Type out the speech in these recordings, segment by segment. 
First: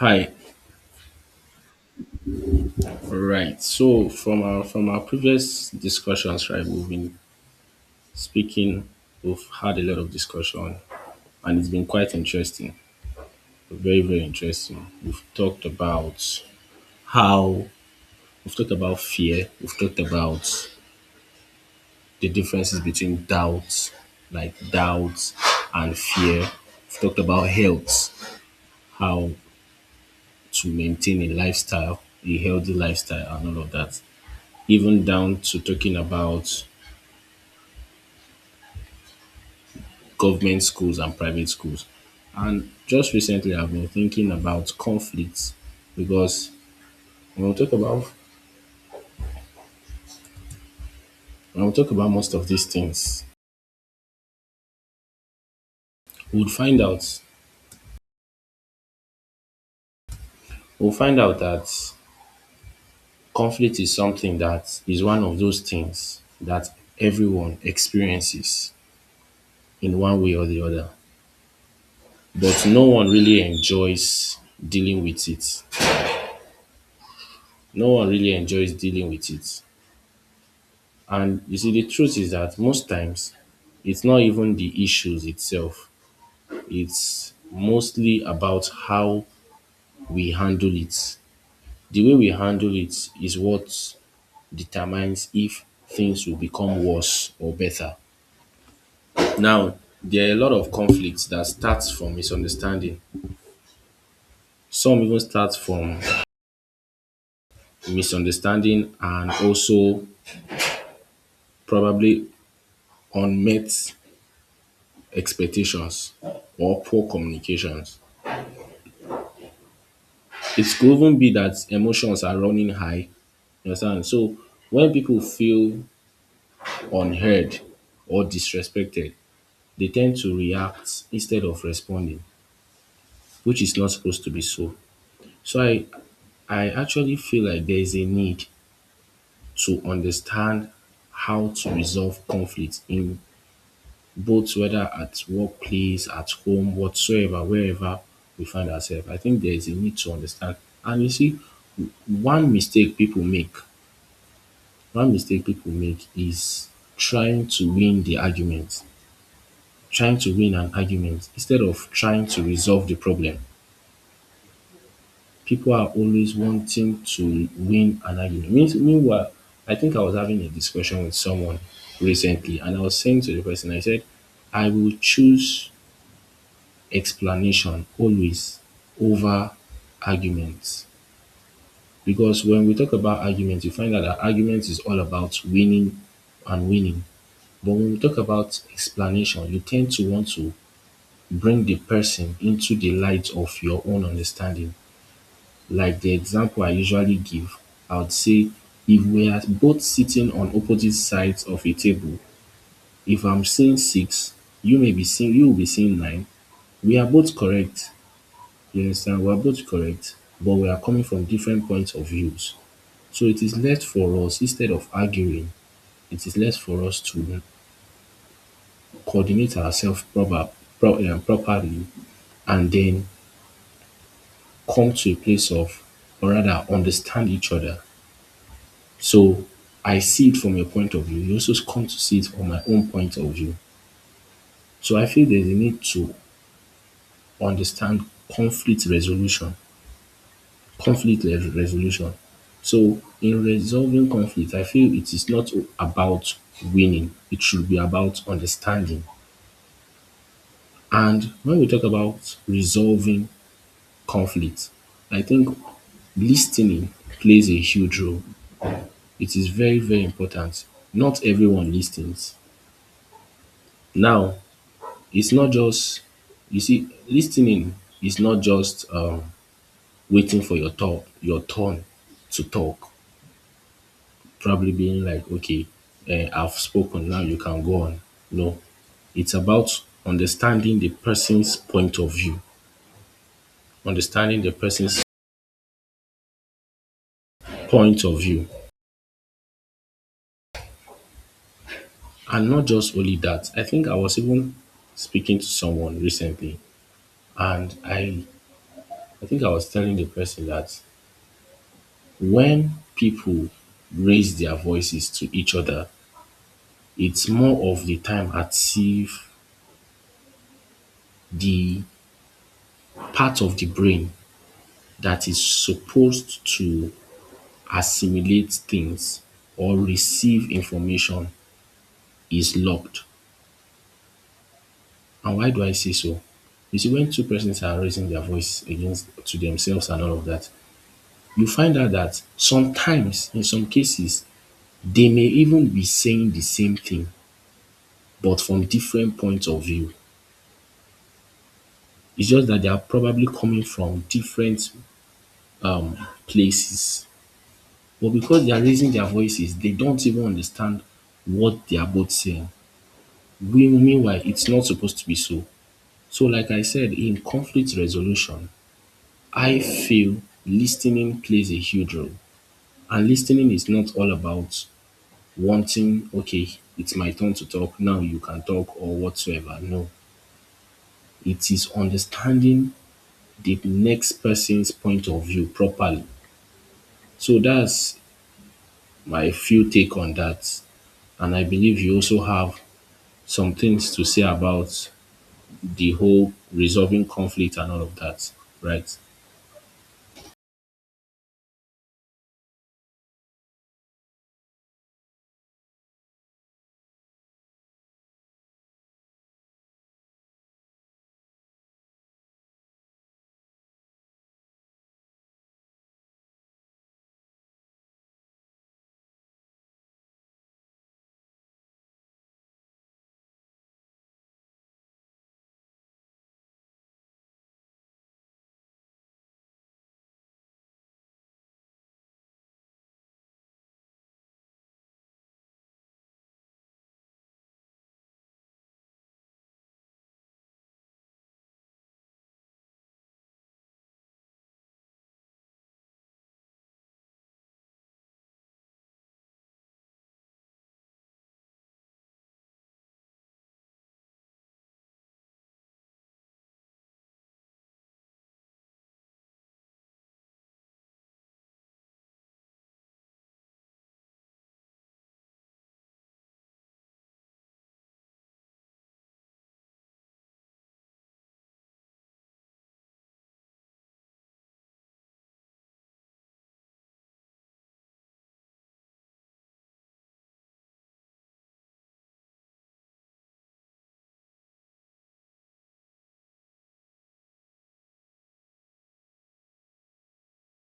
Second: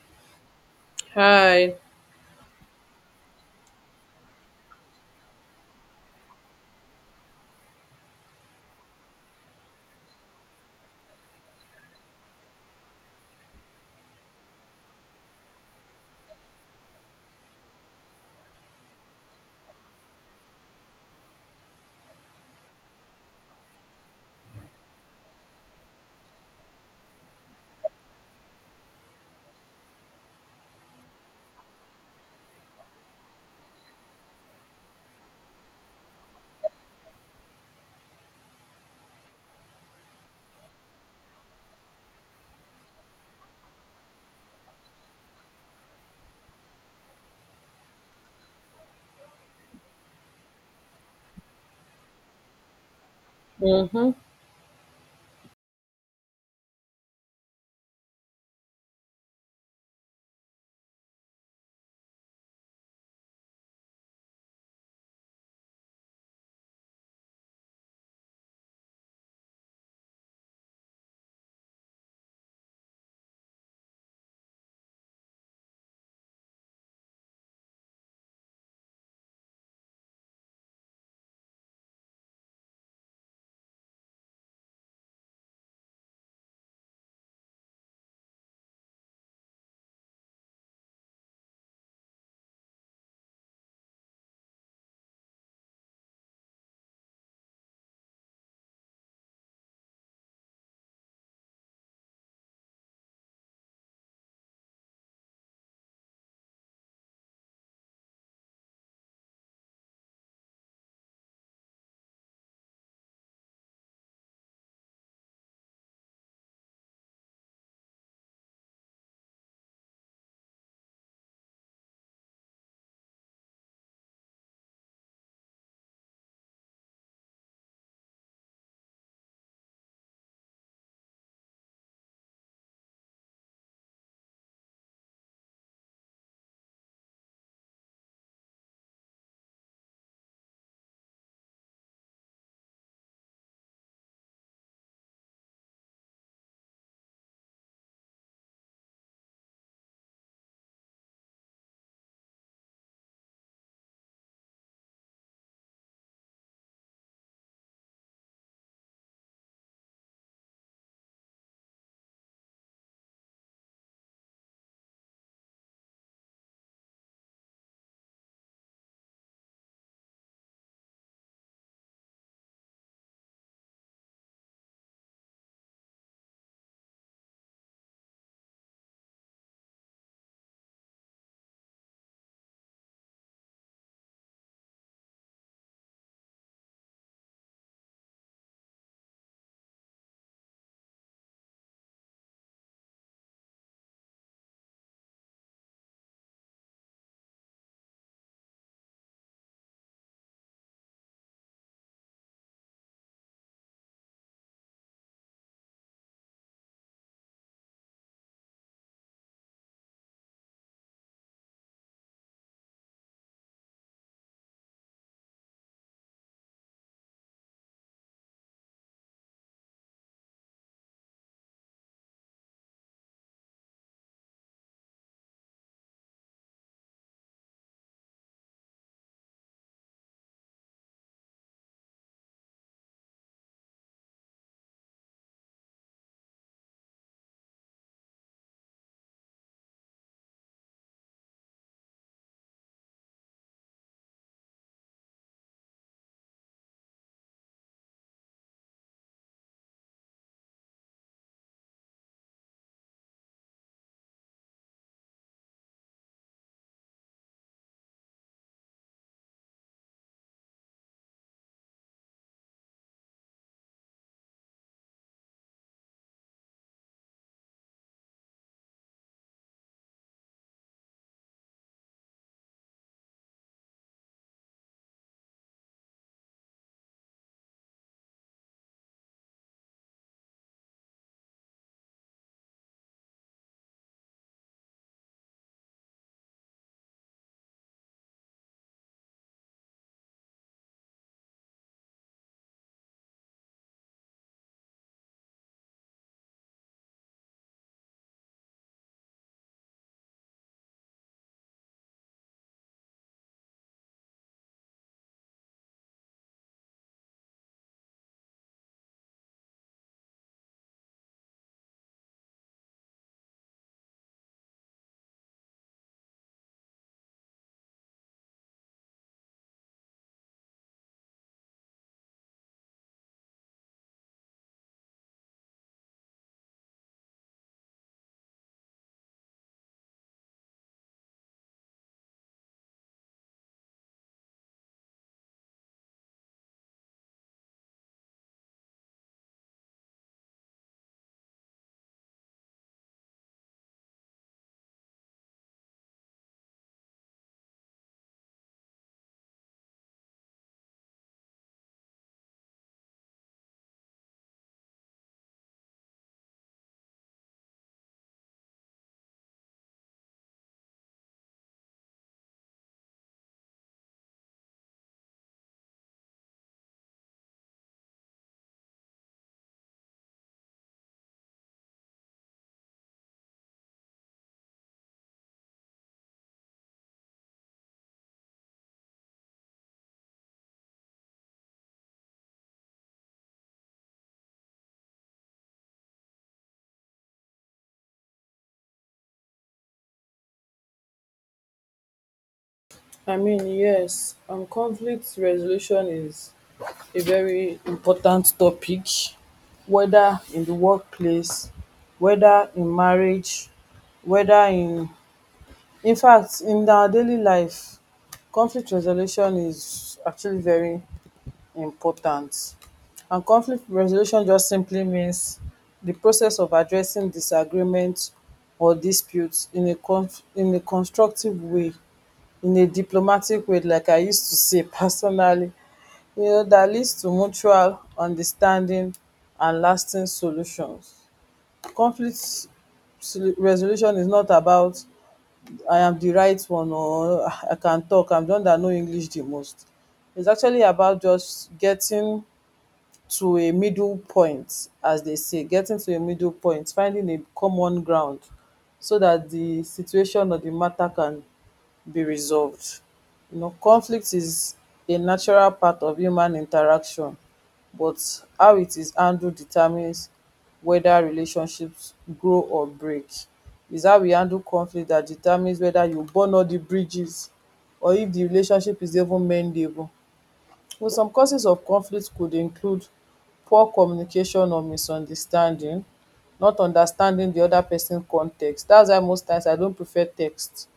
Hi. Hi. Right. So from our previous discussions, right, we've been speaking. We've had a lot of discussion, and it's been quite interesting. Very, very interesting. How we've talked about fear. We've talked about the differences between doubt and fear. We've talked about health, how to maintain a healthy lifestyle, and all of that. Even down to talking about government schools and private schools. And just recently, I've been thinking about conflicts because when we talk about when we talk about most of these things, Mm-hmm. we'll find out we'll find out that conflict is something that is one of those things that everyone experiences in one way or the other. But no one really enjoys dealing with it. No one really enjoys dealing with it. And you see, the truth is that most times it's not even the issues itself, it's mostly about how we handle it. The way we handle it is what determines if things will become worse or better. Now, there are a lot of conflicts that starts from misunderstanding. Some even start from misunderstanding and also probably unmet expectations or poor communications. It could even be that emotions are running high. You understand? So when people feel unheard or disrespected, they tend to react instead of responding, which is not supposed to be so. So I actually feel like there is a need to understand how to resolve conflict in both whether at workplace, at home, whatsoever, wherever we find ourselves. I think there is a need to understand. And you see, one mistake people make One mistake people make is trying to win the argument, trying to win an argument instead of trying to resolve the problem. People are always wanting to win an argument. Meanwhile, I think I was having a discussion with someone recently, and I was saying to the person, I said, I will choose explanation always over arguments. Because when we talk about arguments, you find out that arguments is all about winning and winning. But when we talk about explanation, you tend to want to bring the person into the light of your own understanding. Like the example I usually give, I would say if we are both sitting on opposite sides of a table, if I'm seeing six, you will be seeing nine. We are both correct. You understand? We are both correct, but we are coming from different points of views. So it is less for us, instead of arguing, it is less for us to coordinate ourselves proper, properly, and then come to a place of or rather, understand each other. So I see it from your point of view. You also come to see it from my own point of view. So I feel there's a need to understand conflict resolution, conflict resolution. So in resolving conflict, I feel it is not about winning. It should be about understanding. And when we talk about resolving conflict, I think listening plays a huge role. It is very, very important. Not everyone listens. Now, it's not just you see, Listening is not just waiting for your turn to talk. Probably being like, okay, I've spoken, now you can go on. No. It's about understanding the person's point of view. Understanding the person's point of view. And not just only that, I think I was even speaking to someone recently, and I think I was telling the person that when people raise their voices to each other, it's more of the time as if the part of the brain that is supposed to assimilate things or receive information is locked. And why do I say so? You see, when two persons are raising their voice against to themselves and all of that, you find out that sometimes, in some cases, they may even be saying the same thing but from different points of view. It's just that they are probably coming from different places. But because they are raising their voices, they don't even understand what they are both saying. Meanwhile, it's not supposed to be so. So, like I said, in conflict resolution, I feel listening plays a huge role. And listening is not all about wanting, okay, it's my turn to talk, now you can talk, or whatsoever. No, it is understanding the next person's point of view properly. So that's my few take on that. And I believe you also have some things to say about the whole resolving conflict and all of that, right? I mean, yes, conflict resolution is a very important topic, whether in the workplace, whether in marriage, whether in fact, in our daily life, conflict resolution is actually very important. And conflict resolution just simply means the process of addressing disagreement or disputes in in a constructive way, in a diplomatic way, like I used to say personally, that leads to mutual understanding and lasting solutions. Conflict resolution is not about I am the right one or I can talk, I'm the one that know English the most. It's actually about just getting to a middle point, as they say, getting to a middle point, finding a common ground so that the situation or the matter can be resolved. You know, conflict is a natural part of human interaction, but how it is handled determines whether relationships grow or break. Is how we handle conflict that determines whether you burn all the bridges, or if the relationship is even mendable. Well, some causes of conflict could include poor communication or misunderstanding, not understanding the other person context. That's why most times I don't prefer text.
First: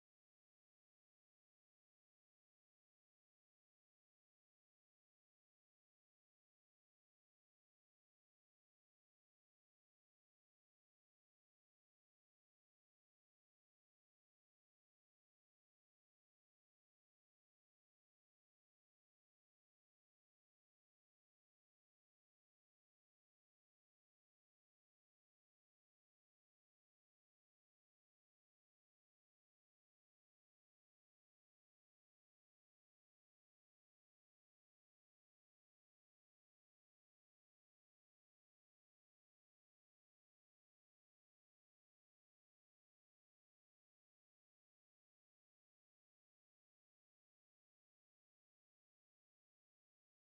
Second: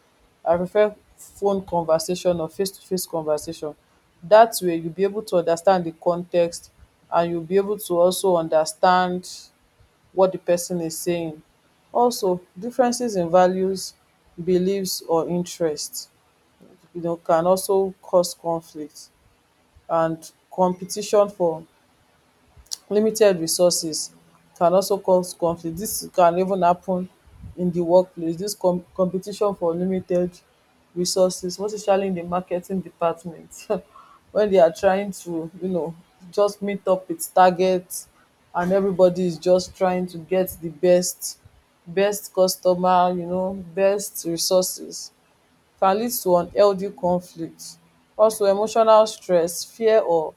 I prefer phone conversation or face to face conversation. That way you'll be able to understand the context, and you'll be able to also understand what the person is saying. Also, differences in values, beliefs or interests, can also cause conflict, and competition for limited resources can also cause conflict. Dis can even happen in the workplace. Dis competition for limited resources, most especially in the marketing department, when they are trying to just meet up with targets, and everybody is just trying to get the best customer, best resources, can lead to unhealthy conflict. Also, emotional stress, fear or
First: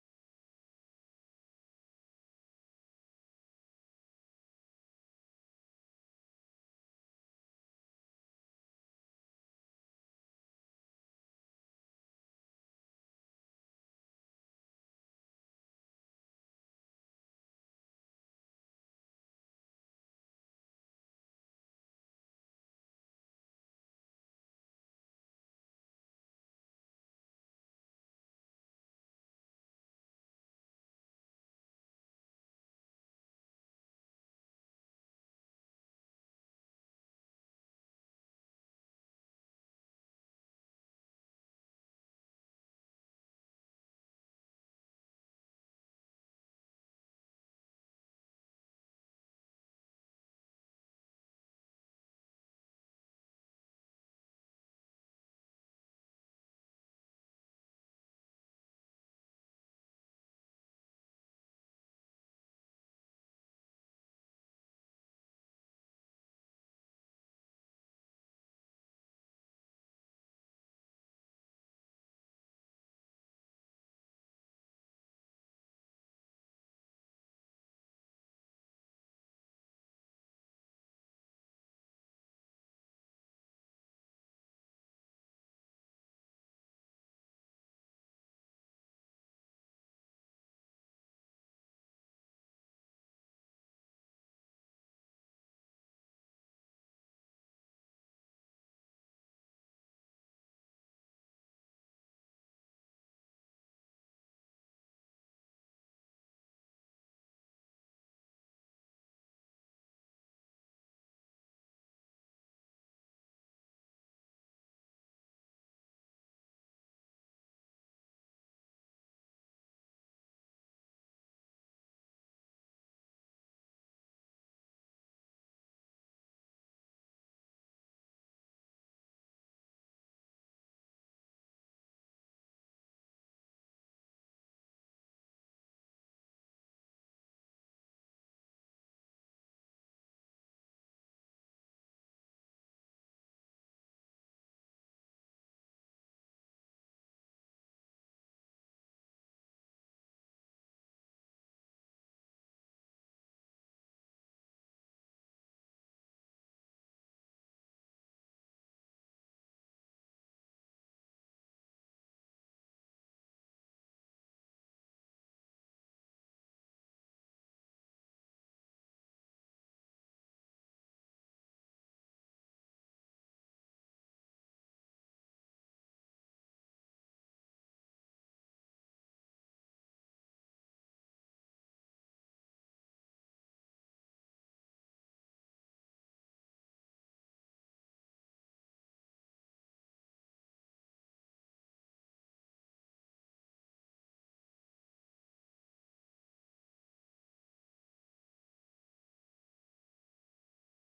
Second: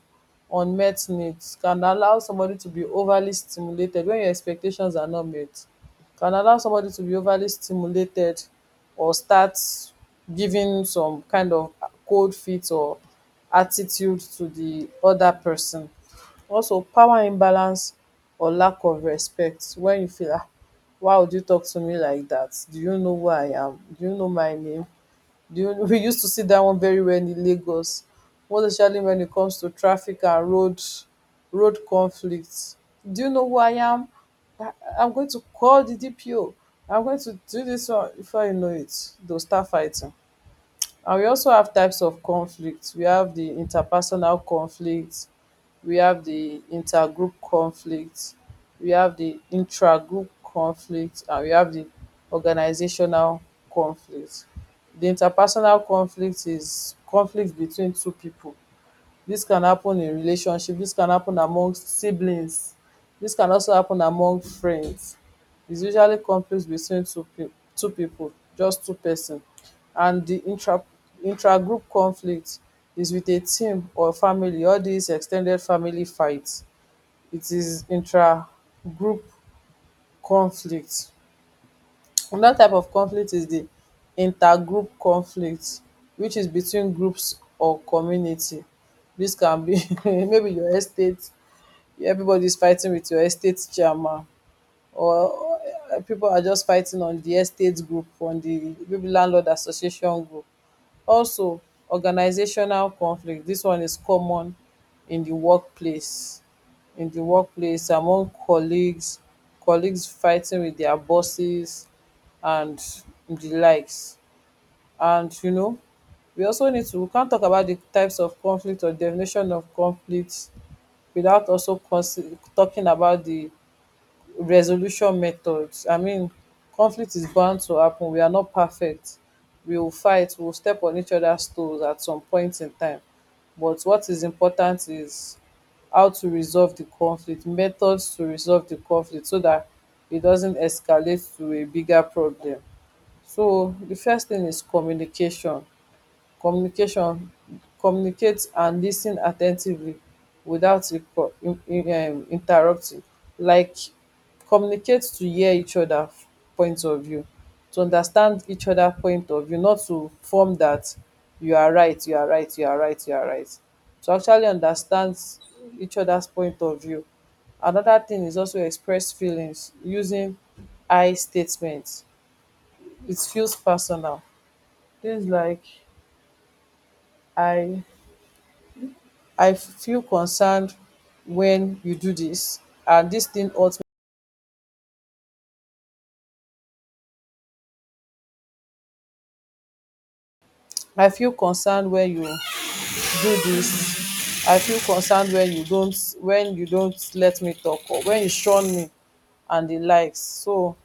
unmet needs can allow somebody to be overly stimulated when your expectations are not met. Can allow somebody to be overly stimulated, or start giving some kind of cold feet or attitude to the other person. Also, power imbalance or lack of respect. When you feel, why would you talk to me like that? Do you know who I am? Do you know my name? We used to see that one very well in Lagos, most especially when it comes to traffic and road conflicts. Do you know who I am? I, I'm going to call the DPO. I'm going to do this one. Before you know it, they'll start fighting. And we also have types of conflicts. We have the interpersonal conflict, we have the intergroup conflict, we have the intragroup conflict, and we have the organizational conflict. The interpersonal conflict is conflict between two people. Dis can happen in relationship, dis can happen among siblings, dis can also happen among friends. It's usually conflict between two pipu, just two pesin, and di intra group conflict is wit a team or family. All dis ex ten ded family fight, it is intra group conflict. Another type of conflict is di intergroup conflict, which is between groups or community. Dis can be, maybe your estate, everybody is fighting with your estate chairman. Or, people are just fighting on the estate group, on the maybe landlord association group. Also, organizational conflict, this one is common in the workplace, among colleagues fighting with their bosses, and the likes. And we also need to we can't talk about the types of conflict or definition of conflict without also talking about the resolution methods. I mean, conflict is bound to happen. We are not perfect. We will fight. We will step on each other's toes at some point in time. But what is important is how to resolve the conflict, methods to resolve the conflict so that it doesn't escalate to a bigger problem. So the first thing is communication, communication communicate and lis ten at ten tively without interrupting, like, communicate to hear each other point of view, to understand each other point of view, not to form that you are right, you are right, you are right, you are right. To actually understand each other's point of view. Another thing is also, express feelings using I statements. It feels personal. Things like I I feel concerned wen you do dis, and dis thing hurt me. I feel concerned wen you do dis. I feel concerned wen you don't let me talk, or wen you shun me, and di likes. So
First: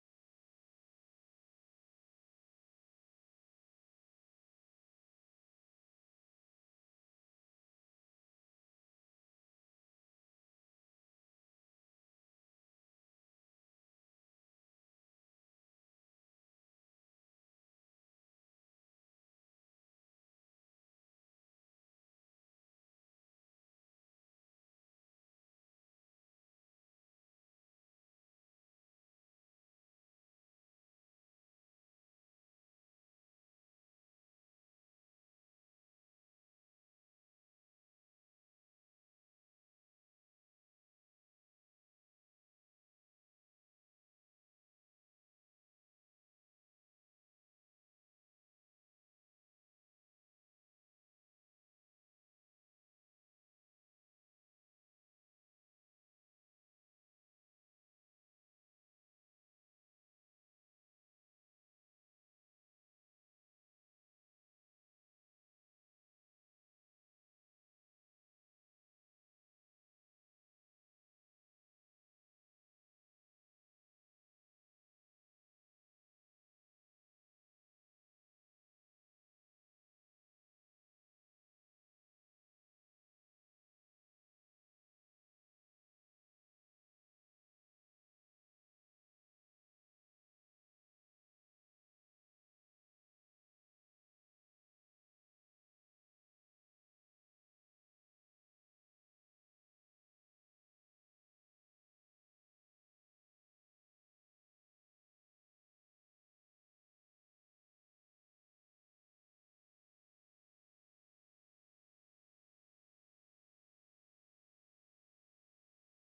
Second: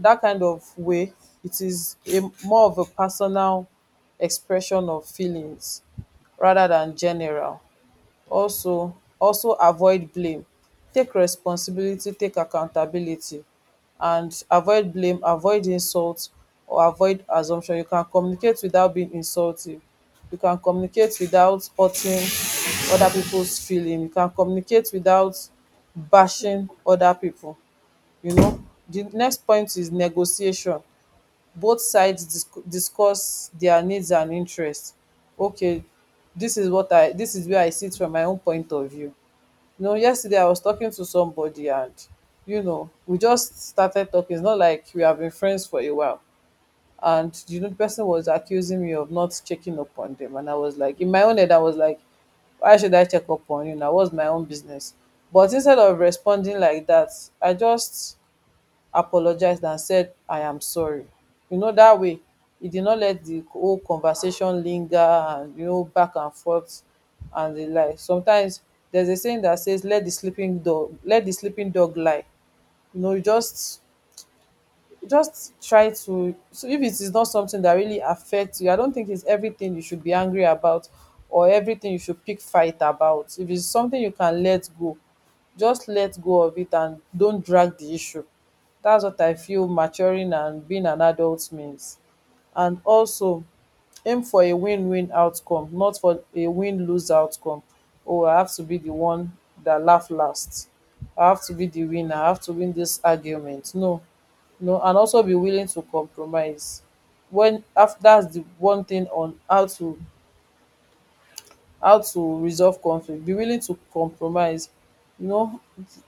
dat kind of way, it is a more of a personal expression of feelings rather than general. Also, avoid blame. Take responsibility, take accountability, and avoid blame, avoid insult, or avoid assumption. You can communicate without being insulting, you can communicate without hurting other people's feeling, you can communicate without bashing other people you know the next point is negotiation. Both sides discuss their needs and interests. Okay, this is where I sit from my own point of view. You know, yesterday I was talking to somebody, and we just started talking. It's not like we have been friends for a while. And the person was accusing me of not checking up on them. And I was like, in my own head, I was like, why should I check up on you now? What's my own business? But instead of responding like that, I just apologized and said, I am sorry. That way, he did not let the whole conversation linger, and back and forth and the like. Sometimes there's a saying that says, let the sleeping dog lie. You just try to, so if it is not something that really affects you, I don't think it's everything you should be angry about, or everything you should pick fight about. If it's something you can let go, just let go of it and don't drag the issue. That's what I feel maturing and being an adult means. And also, aim for a win-win outcome, not for a win-lose outcome. Oh, I have to be the one that laugh last. I have to be the winner. I have to win this argument. No, no, and also be willing to compromise. When after, that's the one thing on how to, resolve conflict, be willing to compromise. You know,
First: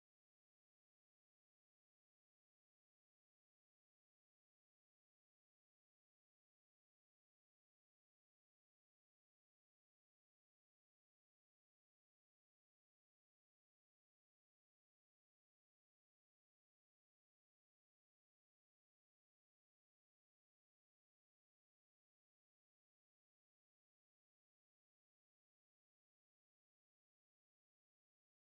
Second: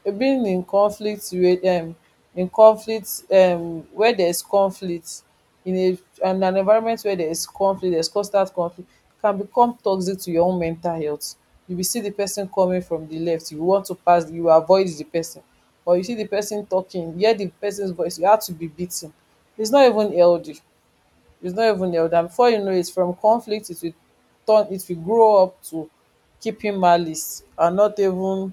being in conflict with, in conflict, where there's conflict, in an environment where there is conflict, there's constant conflict, can become toxic to your own mental health. You will see the person coming from the left, you want to pass, you avoid the person. Or you see the person talking, hear the person's voice, you have to be beaten. It's not even healthy, it's not even the elder, before you know it, from conflict, it will grow up to keeping malice and not even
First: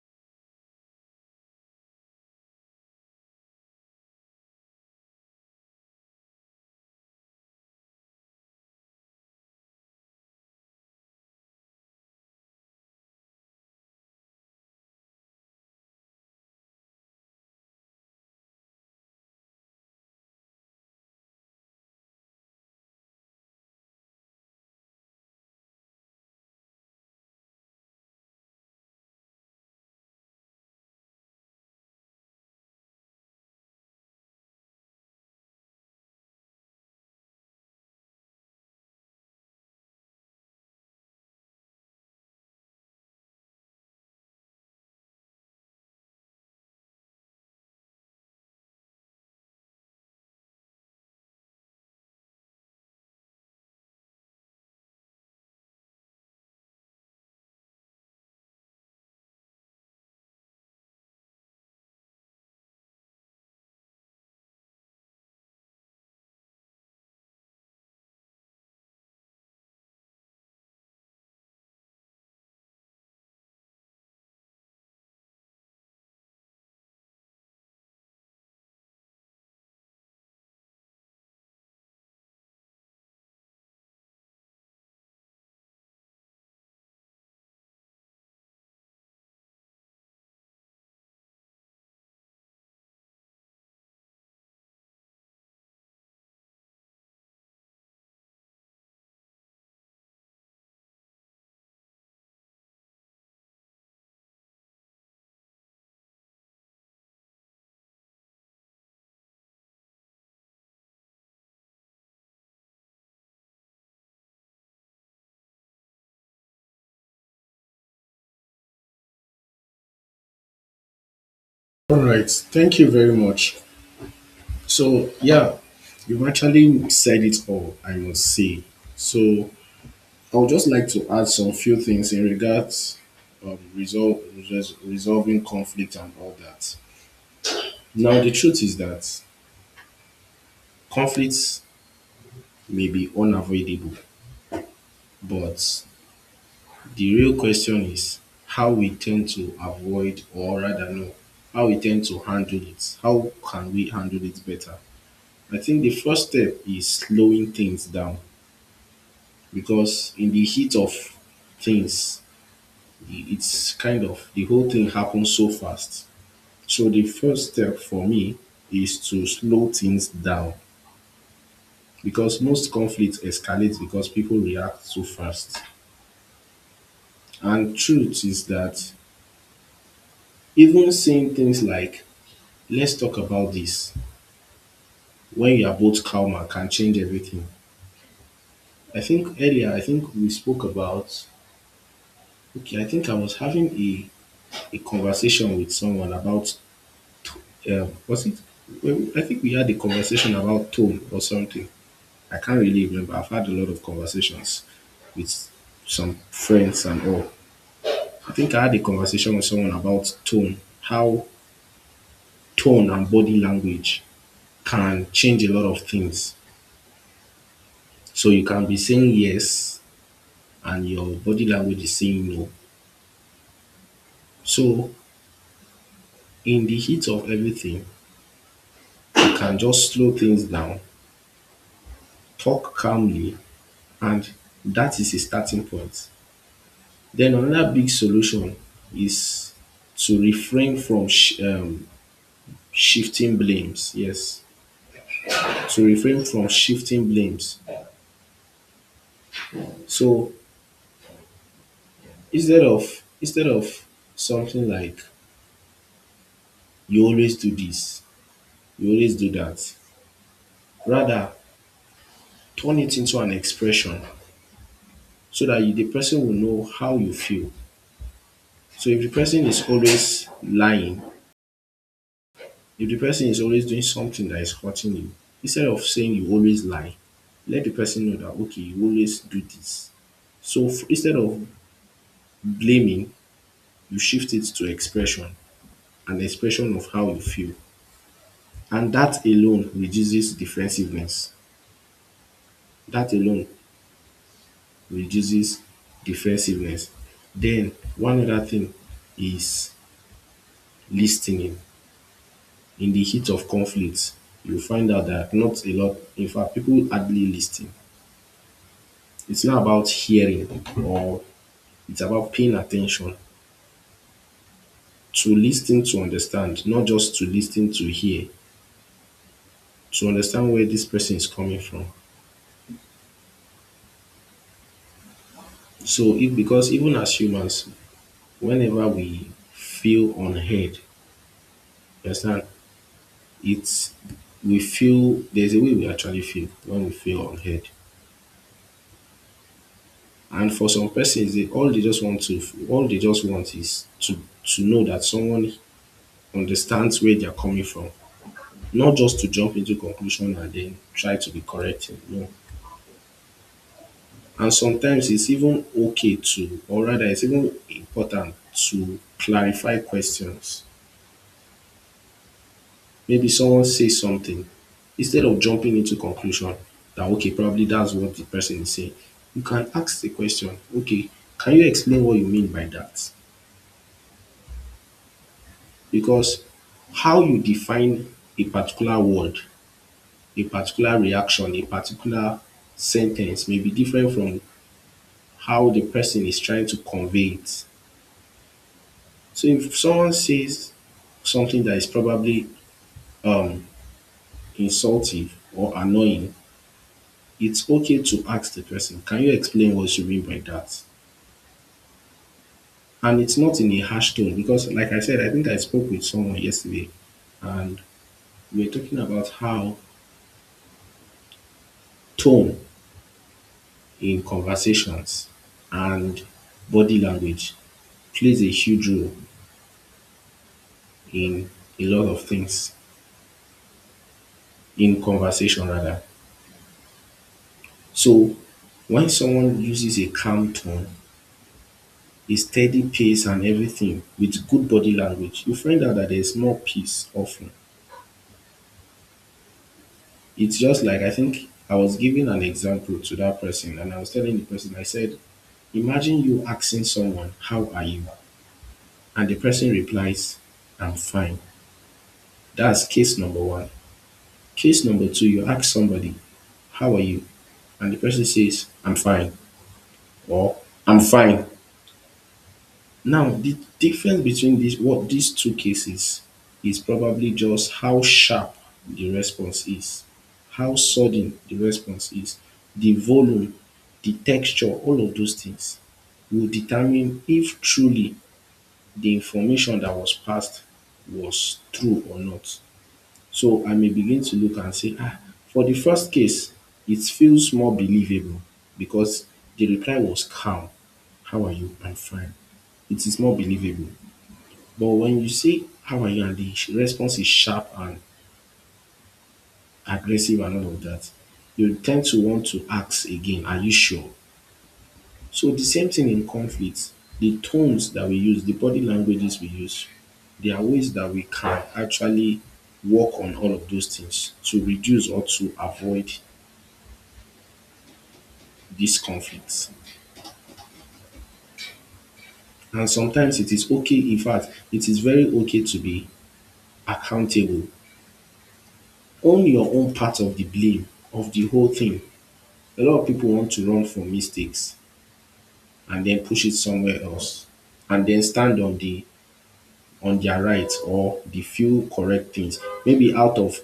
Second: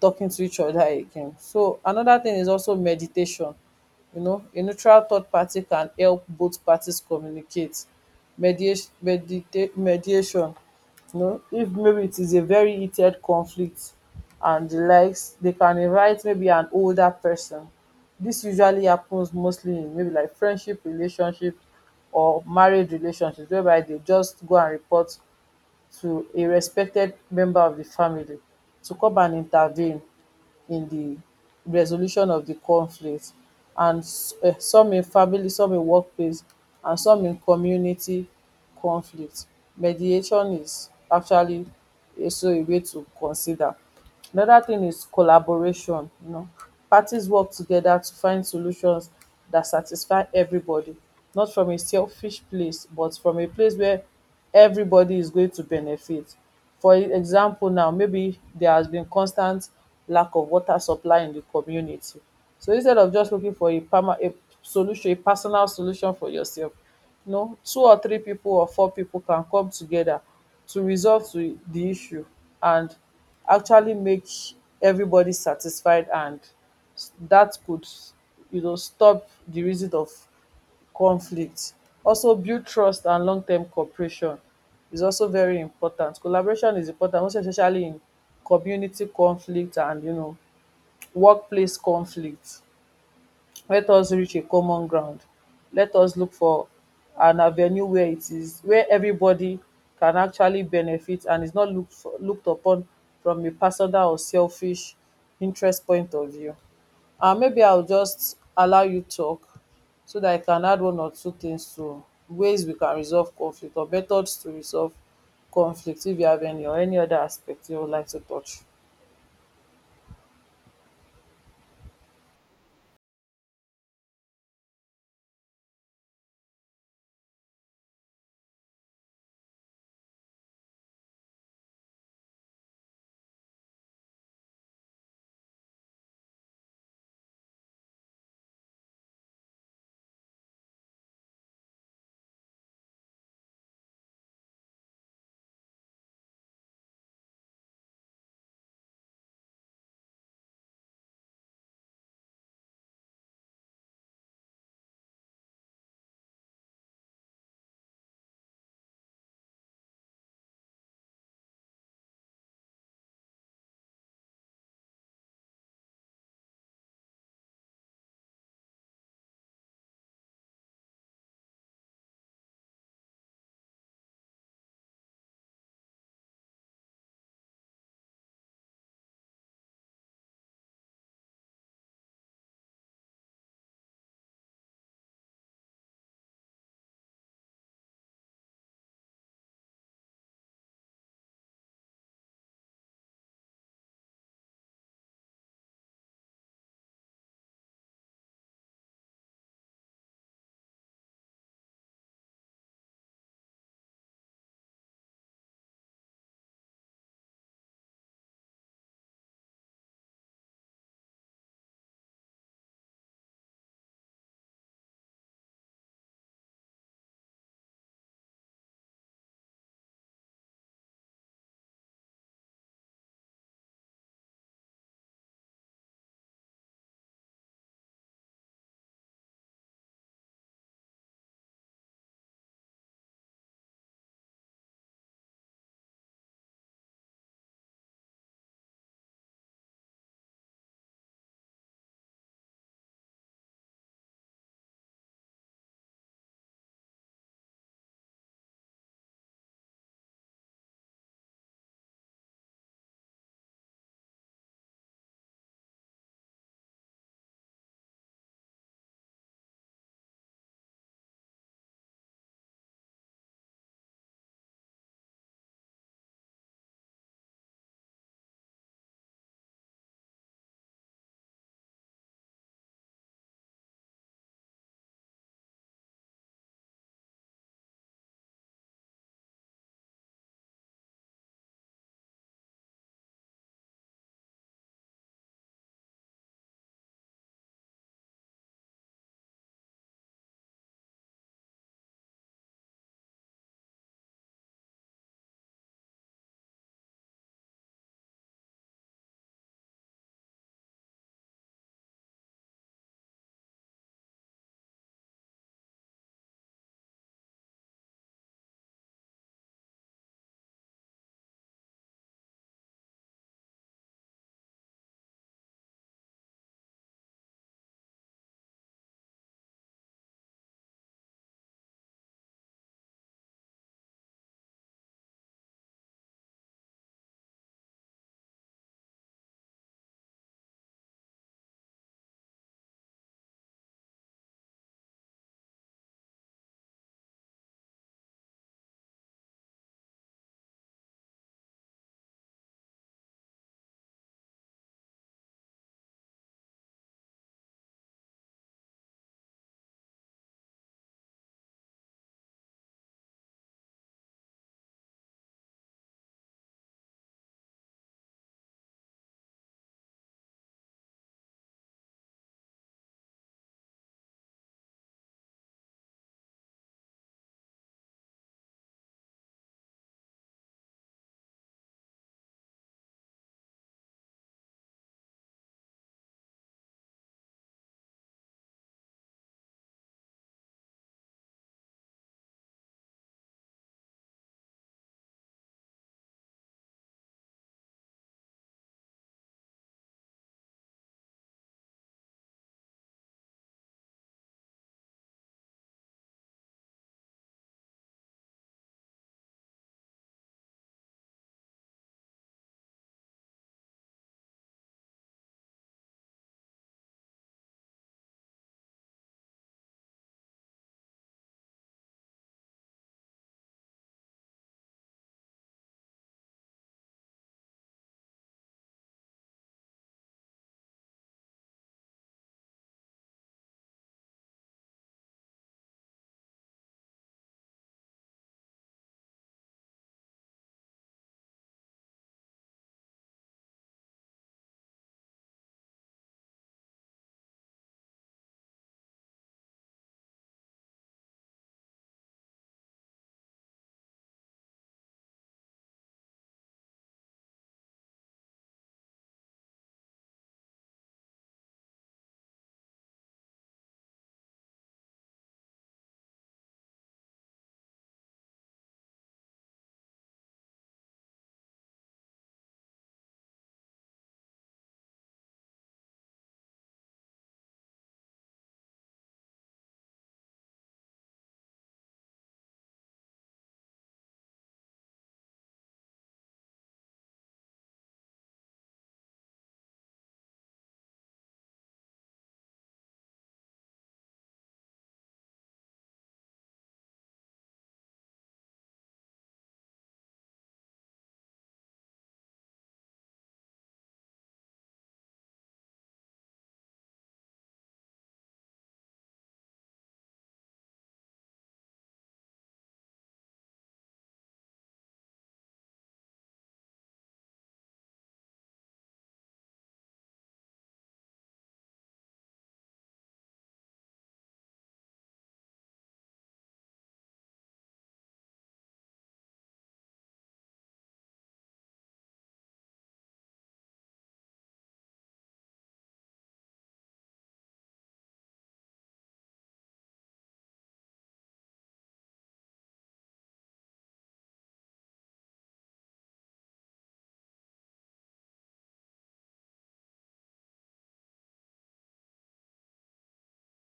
talking to each other again. So another thing is also meditation. You know, a neutral third party can help both parties communicate. Mediation, mediation. You know, if maybe it is a very heated conflict and the likes, they can invite maybe an older person. This usually happens mostly in maybe like friendship relationship, or married relationships, whereby they just go and report to a respected member of the family to come and intervene in the resolution of the conflict, and some in family, some in workplace, and some in community conflict. Mediation is actually also a way to consider. Another thing is collaboration, you know. Parties work together to find solutions that satisfy everybody, not from a selfish place, but from a place where everybody is going to benefit. For example, now, maybe there has been constant lack of water supply in the community. So instead of just looking for a solution, a personal solution for yourself, no, two or three people or four people can come together to resolve to the issue and actually make everybody satisfied, and that could, stop the reason of conflict. Also, build trust, and long-term cooperation is also very important. Collaboration is important, most especially in community conflict and workplace conflict. Let us reach a common ground, let us look for an avenue where it is where everybody can actually benefit, and is not looked upon from a personal or selfish interest point of view. And maybe I'll just allow you talk so that I can add one or two things to ways we can resolve conflict, or methods to resolve conflict, if you have any or any other aspect you would like to touch. All right. Thank you very much. So, yeah, you've actually said it all, I must say. So, I would just like to add some few things in regards um, resolve, resolving conflict and all that. Now, the truth is that conflicts may be unavoidable, but the real question is how we tend to avoid, or rather, no, how we tend to handle it. How can we handle it better? I think the first step is slowing things down because in the heat of things, it's kind of the whole thing happens so fast. So the first step for me is to slow things down because most conflicts escalate because people react too fast. And truth is that even saying things like, let's talk about this when you are both calmer can change everything. I think earlier, I think we spoke about, okay, I think I was having a conversation with someone about, was it? Well, I think we had a conversation about tone or something. I can't really remember. I've had a lot of conversations with some friends and all. I think I had a conversation with someone about tone, how tone and body language can change a lot of things. So you can be saying yes and your body language is saying no. So in the heat of everything, you can just slow things down, talk calmly, and that is a starting point. Then another big solution is to refrain from shifting blames. Yes, to refrain from shifting blames. So instead of something like you always do this, you always do that, rather turn it into an expression so that the person will know how you feel. So if the person is always lying, if the person is always doing something that is hurting you, instead of saying you always lie, let the person know that okay, you always do this. So instead of blaming, you shift it to expression. An expression of how you feel. And that alone reduces defensiveness. That alone reduces defensiveness. Then one other thing is listening. In the heat of conflict, you find out that not a lot, in fact, people hardly listen. It's not about hearing, or it's about paying attention. To listen to understand, not just to listen to hear, to understand where this person is coming from. So if because even as humans, whenever we feel unheard, you understand, it's we feel there's a way we actually feel when we feel unheard. And for some persons, they all they just want to all they just want is to know that someone understands where they're coming from, not just to jump into conclusion and then try to be correcting. No. And sometimes it's even or rather, it's even important to clarify questions. Maybe someone says something, instead of jumping into conclusion that okay, probably that's what the person is saying, you can ask the question, okay, can you explain what you mean by that? Because how you define a particular word, a particular reaction, a particular sentence may be different from how the person is trying to convey it. So if someone says something that is probably insultive or annoying, it's okay to ask the person, can you explain what you mean by that? And it's not in a harsh tone because, like I said, I think I spoke with someone yesterday and we were talking about how tone in conversations and body language plays a huge role in a lot of things, in conversation rather. So when someone uses a calm tone, a steady pace and everything with good body language, you find out that there's more peace often. It's just like I think I was giving an example to that person, and I was telling the person, I said, Imagine you asking someone, How are you? And the person replies, I'm fine. That's case number one. Case number two, you ask somebody, How are you? And the person says, I'm fine, or I'm fine. Now, the difference between these two cases is probably just how sharp the response is, how sudden the response is, the volume, the texture, all of those things will determine if truly the information that was passed was true or not. So I may begin to look and say, ah, for the first case it feels more believable because the reply was calm. How are you? I'm fine. It is more believable. But when you say, how are you? And the response is sharp and aggressive and all of that, you tend to want to ask again, are you sure? So the same thing in conflict, the tones that we use, the body languages we use, there are ways that we can actually work on all of those things to reduce or to avoid these conflicts. And sometimes it is okay, in fact, it is very okay to be accountable. Own your own part of the blame of the whole thing. A lot of people want to run from mistakes and then push it somewhere else and then stand on the on their right or the few correct things. Maybe out of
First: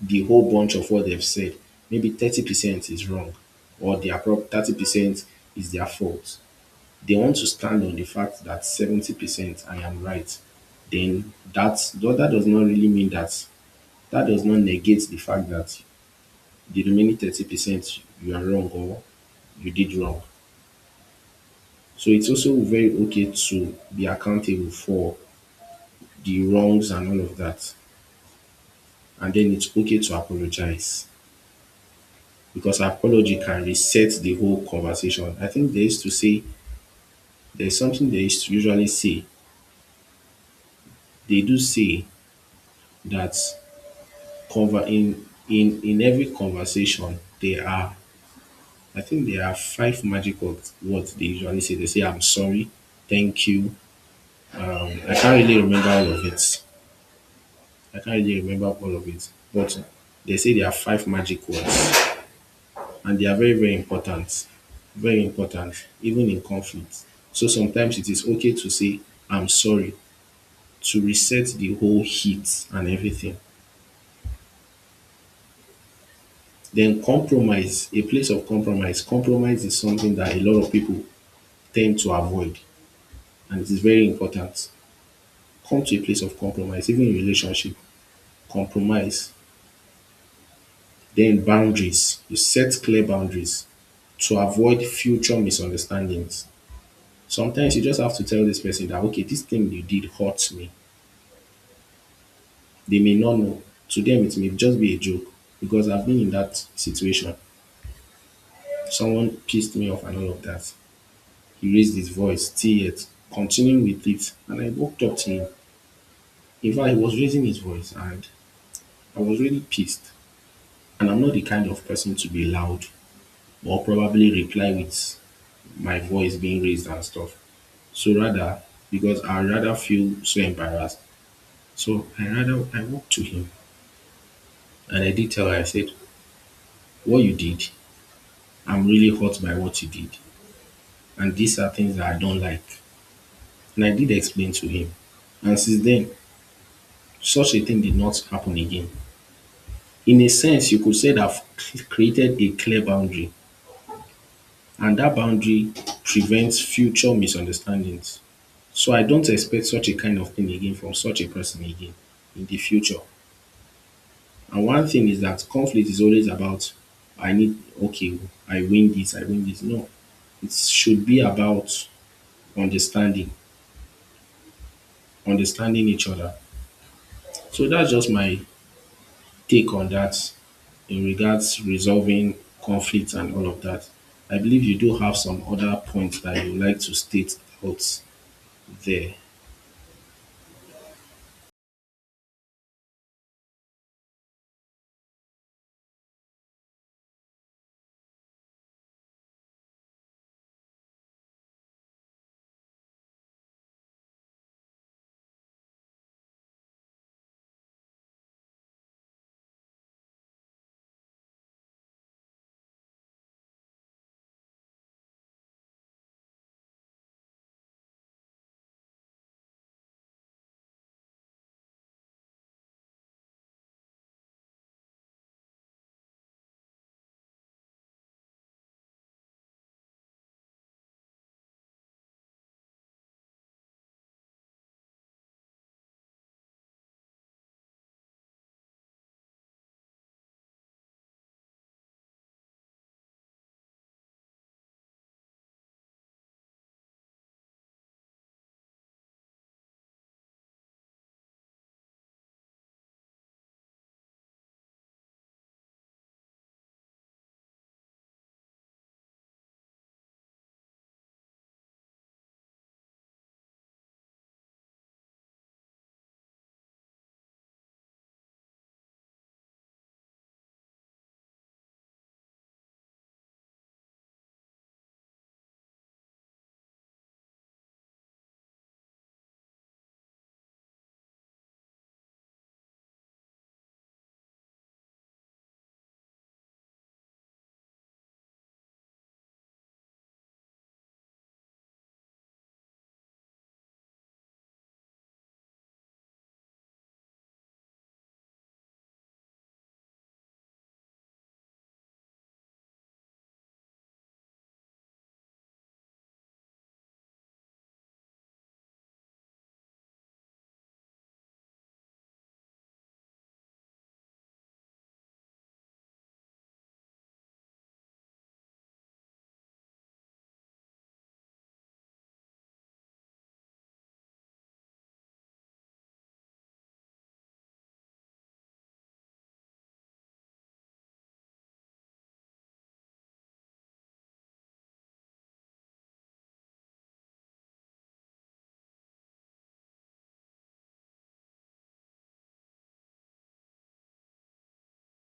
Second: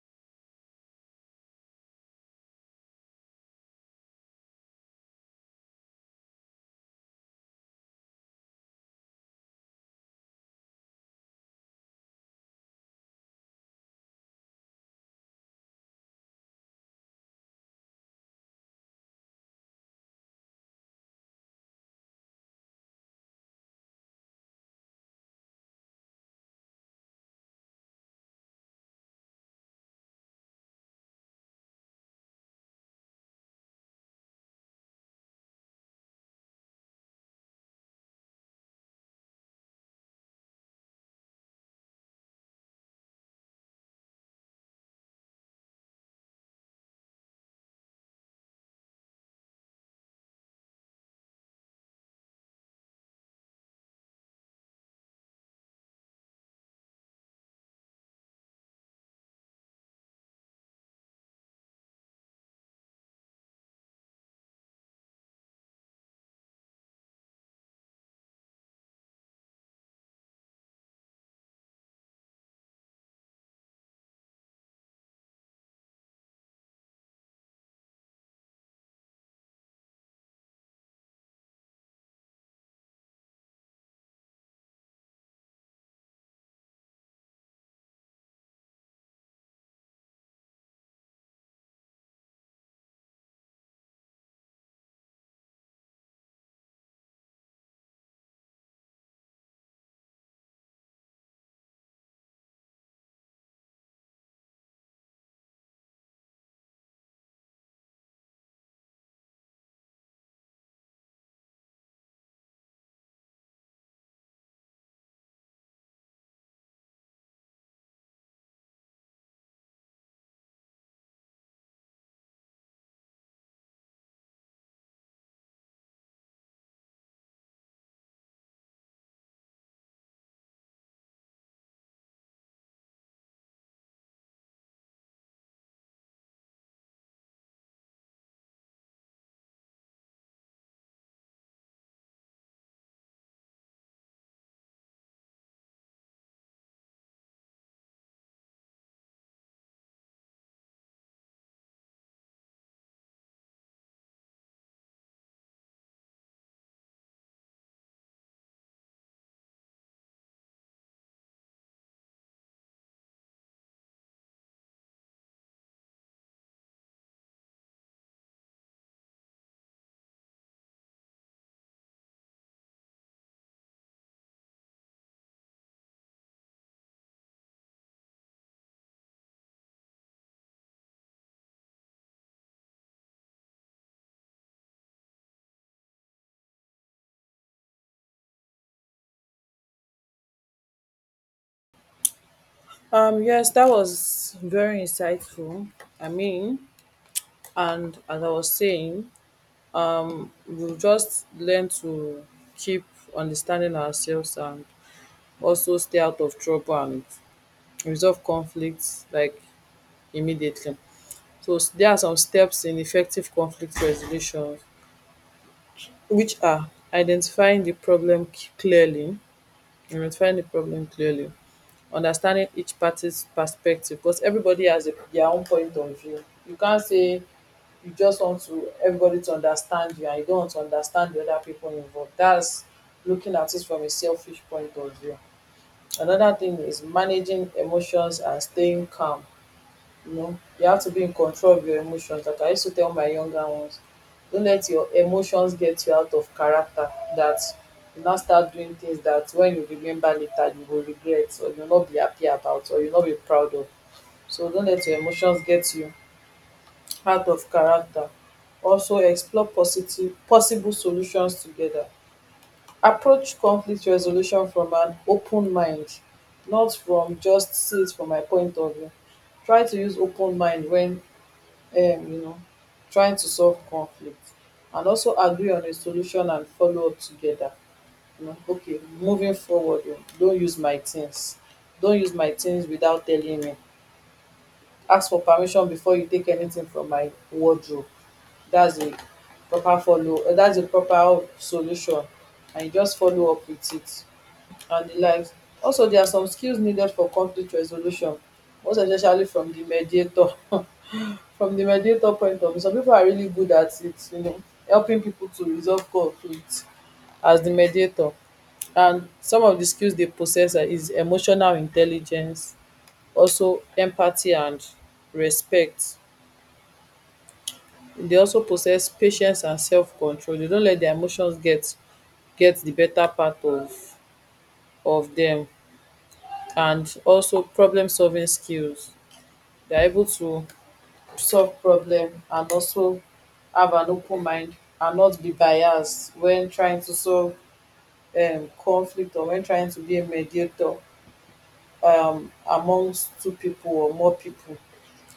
the whole bunch of what they've said, maybe 30% is wrong, or their prob 30% is their fault. They want to stand on the fact that 70% I am right. Though that does not really mean that, that does not negate the fact that the remaining 30% you are wrong, or you did wrong. So it's also very okay to be accountable for the wrongs and all of that. And then it's okay to apologize because apology can reset the whole conversation. I think they used to say, there's something they used to usually say. They do say that cover in every conversation there are, I think there are, five magic words they usually say. They say I'm sorry, thank you. I can't really remember all of it. I can't really remember all of it, but they say there are five magic words, and they are very, very important. Very important, even in conflict. So sometimes it is okay to say, I'm sorry, to reset the whole heat and everything. Then compromise, a place of compromise. Compromise is something that a lot of people tend to avoid, and it is very important. Come to a place of compromise, even in relationship. Compromise. Then boundaries. You set clear boundaries to avoid future misunderstandings. Sometimes you just have to tell this person that, okay, this thing you did hurts me. They may not know. To them, it may just be a joke because I've been in that situation. Someone pissed me off and all of that. He raised his voice, still yet, continuing with it. And I walked up to him. In fact, he was raising his voice and I was really pissed. And I'm not the kind of person to be loud or probably reply with my voice being raised and stuff. So rather, because I rather feel so embarrassed, so I walked to him and I did tell her, I said, what you did, I'm really hurt by what you did. And these are things that I don't like. And I did explain to him. And since then, such a thing did not happen again. In a sense, you could say that I've created a clear boundary, and that boundary prevents future misunderstandings. So I don't expect such a kind of thing again from such a person again in the future. And one thing is that conflict is always about I need, okay, I win this. No, it should be about understanding, understanding each other. So that's just my take on that in regards resolving conflicts and all of that. I believe you do have some other points that you would like to state out there. Yes, that was very insightful. I mean, and as I was saying, we'll just learn to keep understanding ourselves, and also stay out of trouble and resolve conflicts like immediately. There are some steps in effective conflict resolution, which are identifying the problem clearly, identifying the problem clearly, understanding each party's perspective, because everybody has their own point of view. You can't say you just want to everybody to understand you and you don't want to understand the other people involved. That's looking at it from a selfish point of view. Another thing is managing emotions and staying calm. You know, you have to be in control of your emotions. Like I used to tell my younger ones, don't let your emotions get you out of character, that you now start doing things that when you remember later you will regret or you'll not be happy about or you'll not be proud of. So don't let your emotions get you out of character, also explore positive possible solutions together, approach conflict resolution from an open mind, not from just see it from my point of view, try to use open mind when um you know trying to solve conflict, and also agree on a solution and follow up together. You know, okay, moving forward o, don't use my things, don't use my things without telling me, ask for permission before you take anything from my wardrobe. That's a proper follow that's a proper solution, and you just follow up with it and the likes. Also, there are some skills needed for conflict resolution, most especially from the mediator from the mediator point of view. Some people are really good at it, you know, helping people to resolve conflict as the mediator. And some of the skills they possess is emotional intelligence, also empathy and respect. Dey also possess patience and selfcontrol, dey no let dia emotions get di beta part of dem, and also problemsolving skills. They are able to solve problem and also have an open mind and not be biased when trying to solve conflict or when trying to be a mediator amongst two people or more people.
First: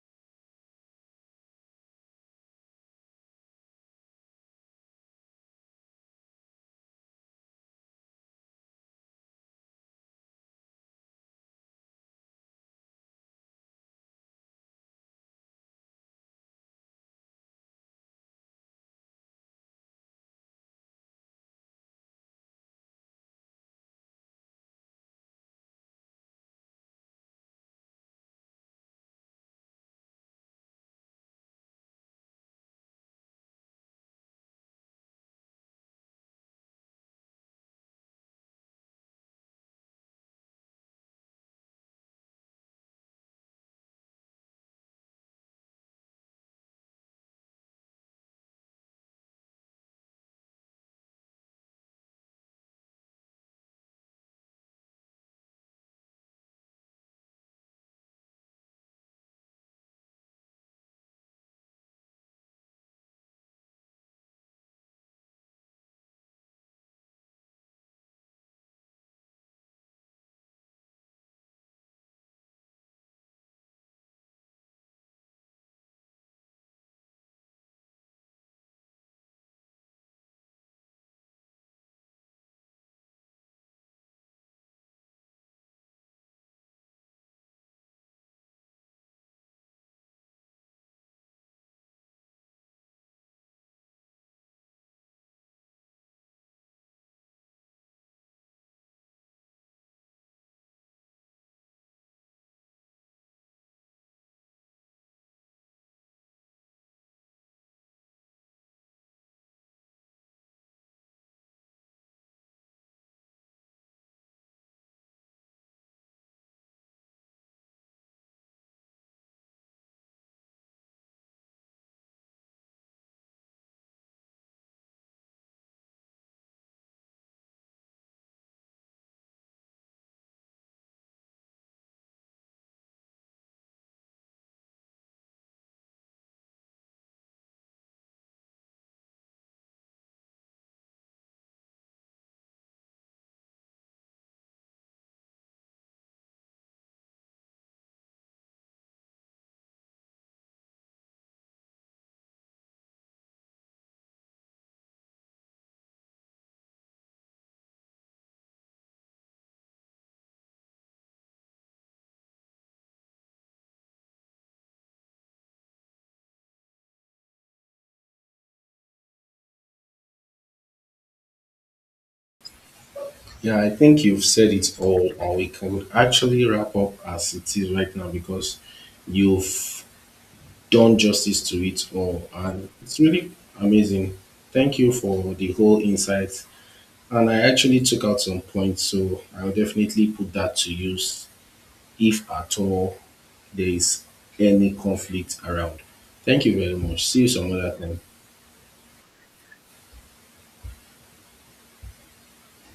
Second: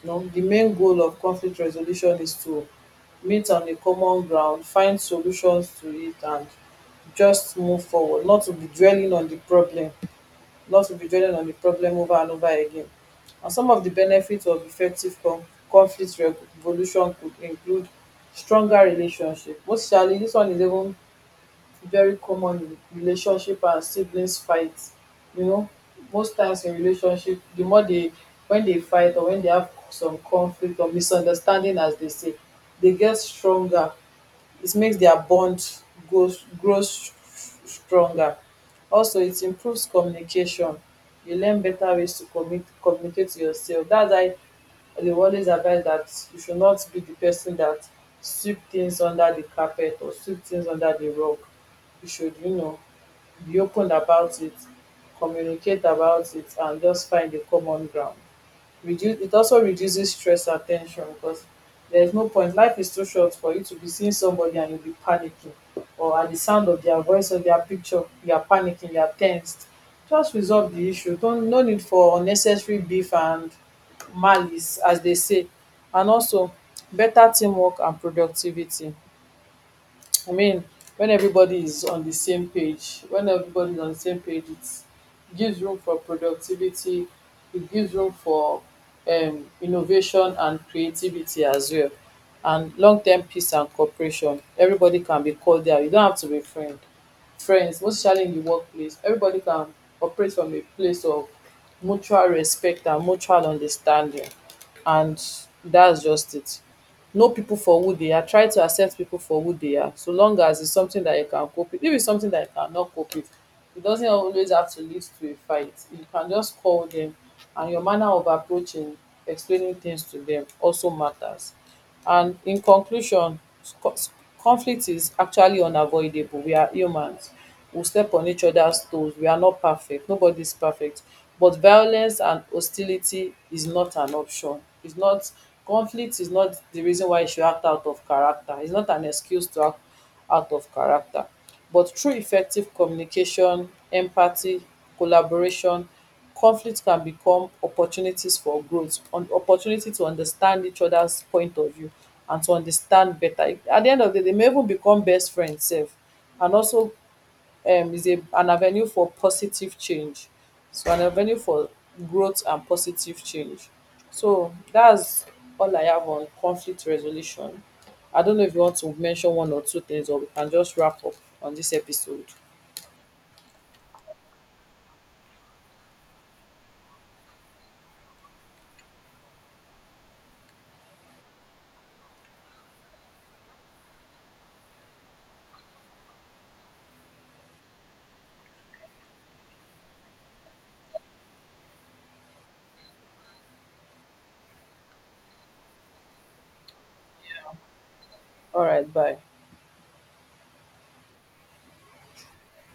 You know, the main goal of conflict resolution is to meet on a common ground, find solutions to it, and just move forward, not to be dwelling on the problem, not to be dwelling on the problem over and over again. And some of the benefits of effective conflict resolution could include stronger relationship. Most surely, this one is even very common in relationship and siblings fight. You know, most times in relationship, the more they, when they fight or when they have some conflict or misunderstanding, as they say, they get stronger. It makes their bond goes grows stronger. Also, it improves communication. You learn better ways to commit communicate to yourself. That's why I dey always advise that you should not be the person that sweep things under the carpet or sweep things under the rug. You should, you know, be open about it, communicate about it, and just find a common ground. Reduce it also reduces stress and tension, because there is no point, life is too short for you to be seeing somebody and you be panicking, or at the sound of their voice or their picture you are panicking, you are tensed. Just resolve the issue, don't, no need for unnecessary beef and malice, as they say. And also, better teamwork and productivity. I mean, when everybody is on the same page, when everybody is on the same page, it gives room for productivity, it gives room for innovation and creativity as well, and long term peace and cooperation. Everybody can be called there. You don't have to be friends, most especially in the workplace. Everybody can operate from a place of mutual respect and mutual understanding, and that's just it. Know people for who they are, try to accept people for who they are, so long as it's something that you can cope with. If it's something that you cannot cope with, it doesn't always have to lead to a fight. You can just call them, and your manner of approaching, explaining things to them also matters. And in conclusion, conflict is actually unavoidable. We are humans, we step on each other's toes, we are not perfect, nobody is perfect, but violence and hostility is not an option, it's not. Conflict is not the reason why you should act out of character, it's not an excuse to act out of character, but through effective communication, empathy, collaboration, conflict can become opportunities for growth, an opportunity to understand each other's point of view and to understand better. At the end of the day, they may even become best friends sef. And also, is an avenue for positive change. So an avenue for growth and positive change. So that's all I have on conflict resolution. I don't know if you want to mention one or two things, or we can just wrap up on this episode. Yeah, I think you've said it all, and we can actually wrap up as it is right now because you've done justice to it all, and it's really amazing. Thank you for the whole insight. And I actually took out some points, so I'll definitely put that to use if at all there is any conflict around. Thank you very much. See you some other time. All right, bye.